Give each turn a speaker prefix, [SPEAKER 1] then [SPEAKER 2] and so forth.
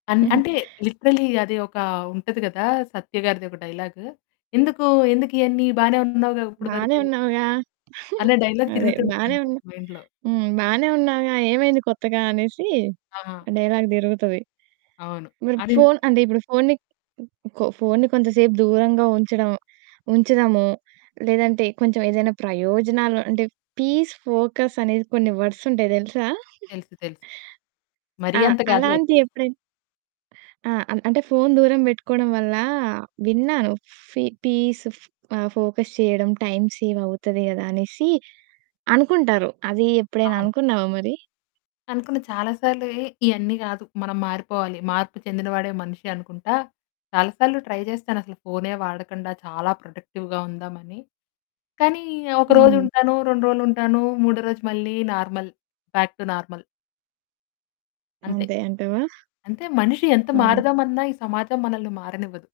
[SPEAKER 1] అన్ అంటే లిటరల్లీ అది ఒక ఉంటది కదా! సత్యగారిది ఒక డైలాగ్. "ఎందుకు? ఎందుకు ఇయన్నీ? బానే ఉన్నావు‌గా ఇప్పడి
[SPEAKER 2] "బానే
[SPEAKER 1] వరకు?"
[SPEAKER 2] ఉన్నావుగా.
[SPEAKER 1] అనే డైలాగ్
[SPEAKER 2] అదే,
[SPEAKER 1] తిరుగుతుంటది
[SPEAKER 2] బానే
[SPEAKER 1] అంతే
[SPEAKER 2] ఉన్నా
[SPEAKER 1] మైండ్‌లో.
[SPEAKER 2] హ్మ్, బానే ఉన్నావుగా. ఏమైంది కొత్తగా" అనేసి
[SPEAKER 1] ఆ!
[SPEAKER 2] డైలాగ్ తిరుగుతది.
[SPEAKER 1] అవును.
[SPEAKER 2] మరి
[SPEAKER 1] అది
[SPEAKER 2] ఫోను అంటే, ఇప్పుడు ఫోనుని, కొ కొ ఫోనుని కొంచెంసేపు దూరంగా ఉంచడం, ఉంచుదాము, లేదంటే కొంచెం ఏదైనా ప్రయోజనాలు అంటే, పీస్, ఫోకస్ అనేది కొన్ని వర్డ్సుంటాయి తెలుసా?
[SPEAKER 1] తెలుసు. తెలుసు. మరి
[SPEAKER 2] ఆ!
[SPEAKER 1] అంత కాదులేండి.
[SPEAKER 2] అలాంటియి ఎప్పుడైనా ఆ! ఆన్ అంటే ఫోను దూరం పెట్టుకోవడం వల్ల, విన్నాను ఫీ పీస్ ఆహ్, ఫోకస్ చేయడం, టైమ్ సేవ్ అవుతది కదా! అనేసి అనుకుంటారు. అది ఎప్పుడైనా
[SPEAKER 1] అవును.
[SPEAKER 2] అనుకున్నావా మరి?
[SPEAKER 1] అనుకున్న చాలా సార్లు ఎహ్! ఇయన్నీ కాదు, మనం మారిపోవాలి. మార్పు చెందిన వాడే మనిషనుకుంటా. చాలా సార్లు ట్రై చేస్తాను. అసలు ఫోనే వాడకండా చాలా ప్రొడక్టివ్‌గా ఉందామని. కానీ ఒకరోజు
[SPEAKER 2] హ్మ్.
[SPEAKER 1] ఉంటాను, 2 రోజులుంటాను. మూడో రోజు మళ్ళీ నార్మల్, బ్యాక్ టు నార్మల్. అంతే.
[SPEAKER 2] అంతే అంటావా?
[SPEAKER 1] అంతే మనిషి ఎంత
[SPEAKER 2] ఆ!
[SPEAKER 1] మారుదామన్న ఈ సమాజం మనల్ని మారనివ్వదు.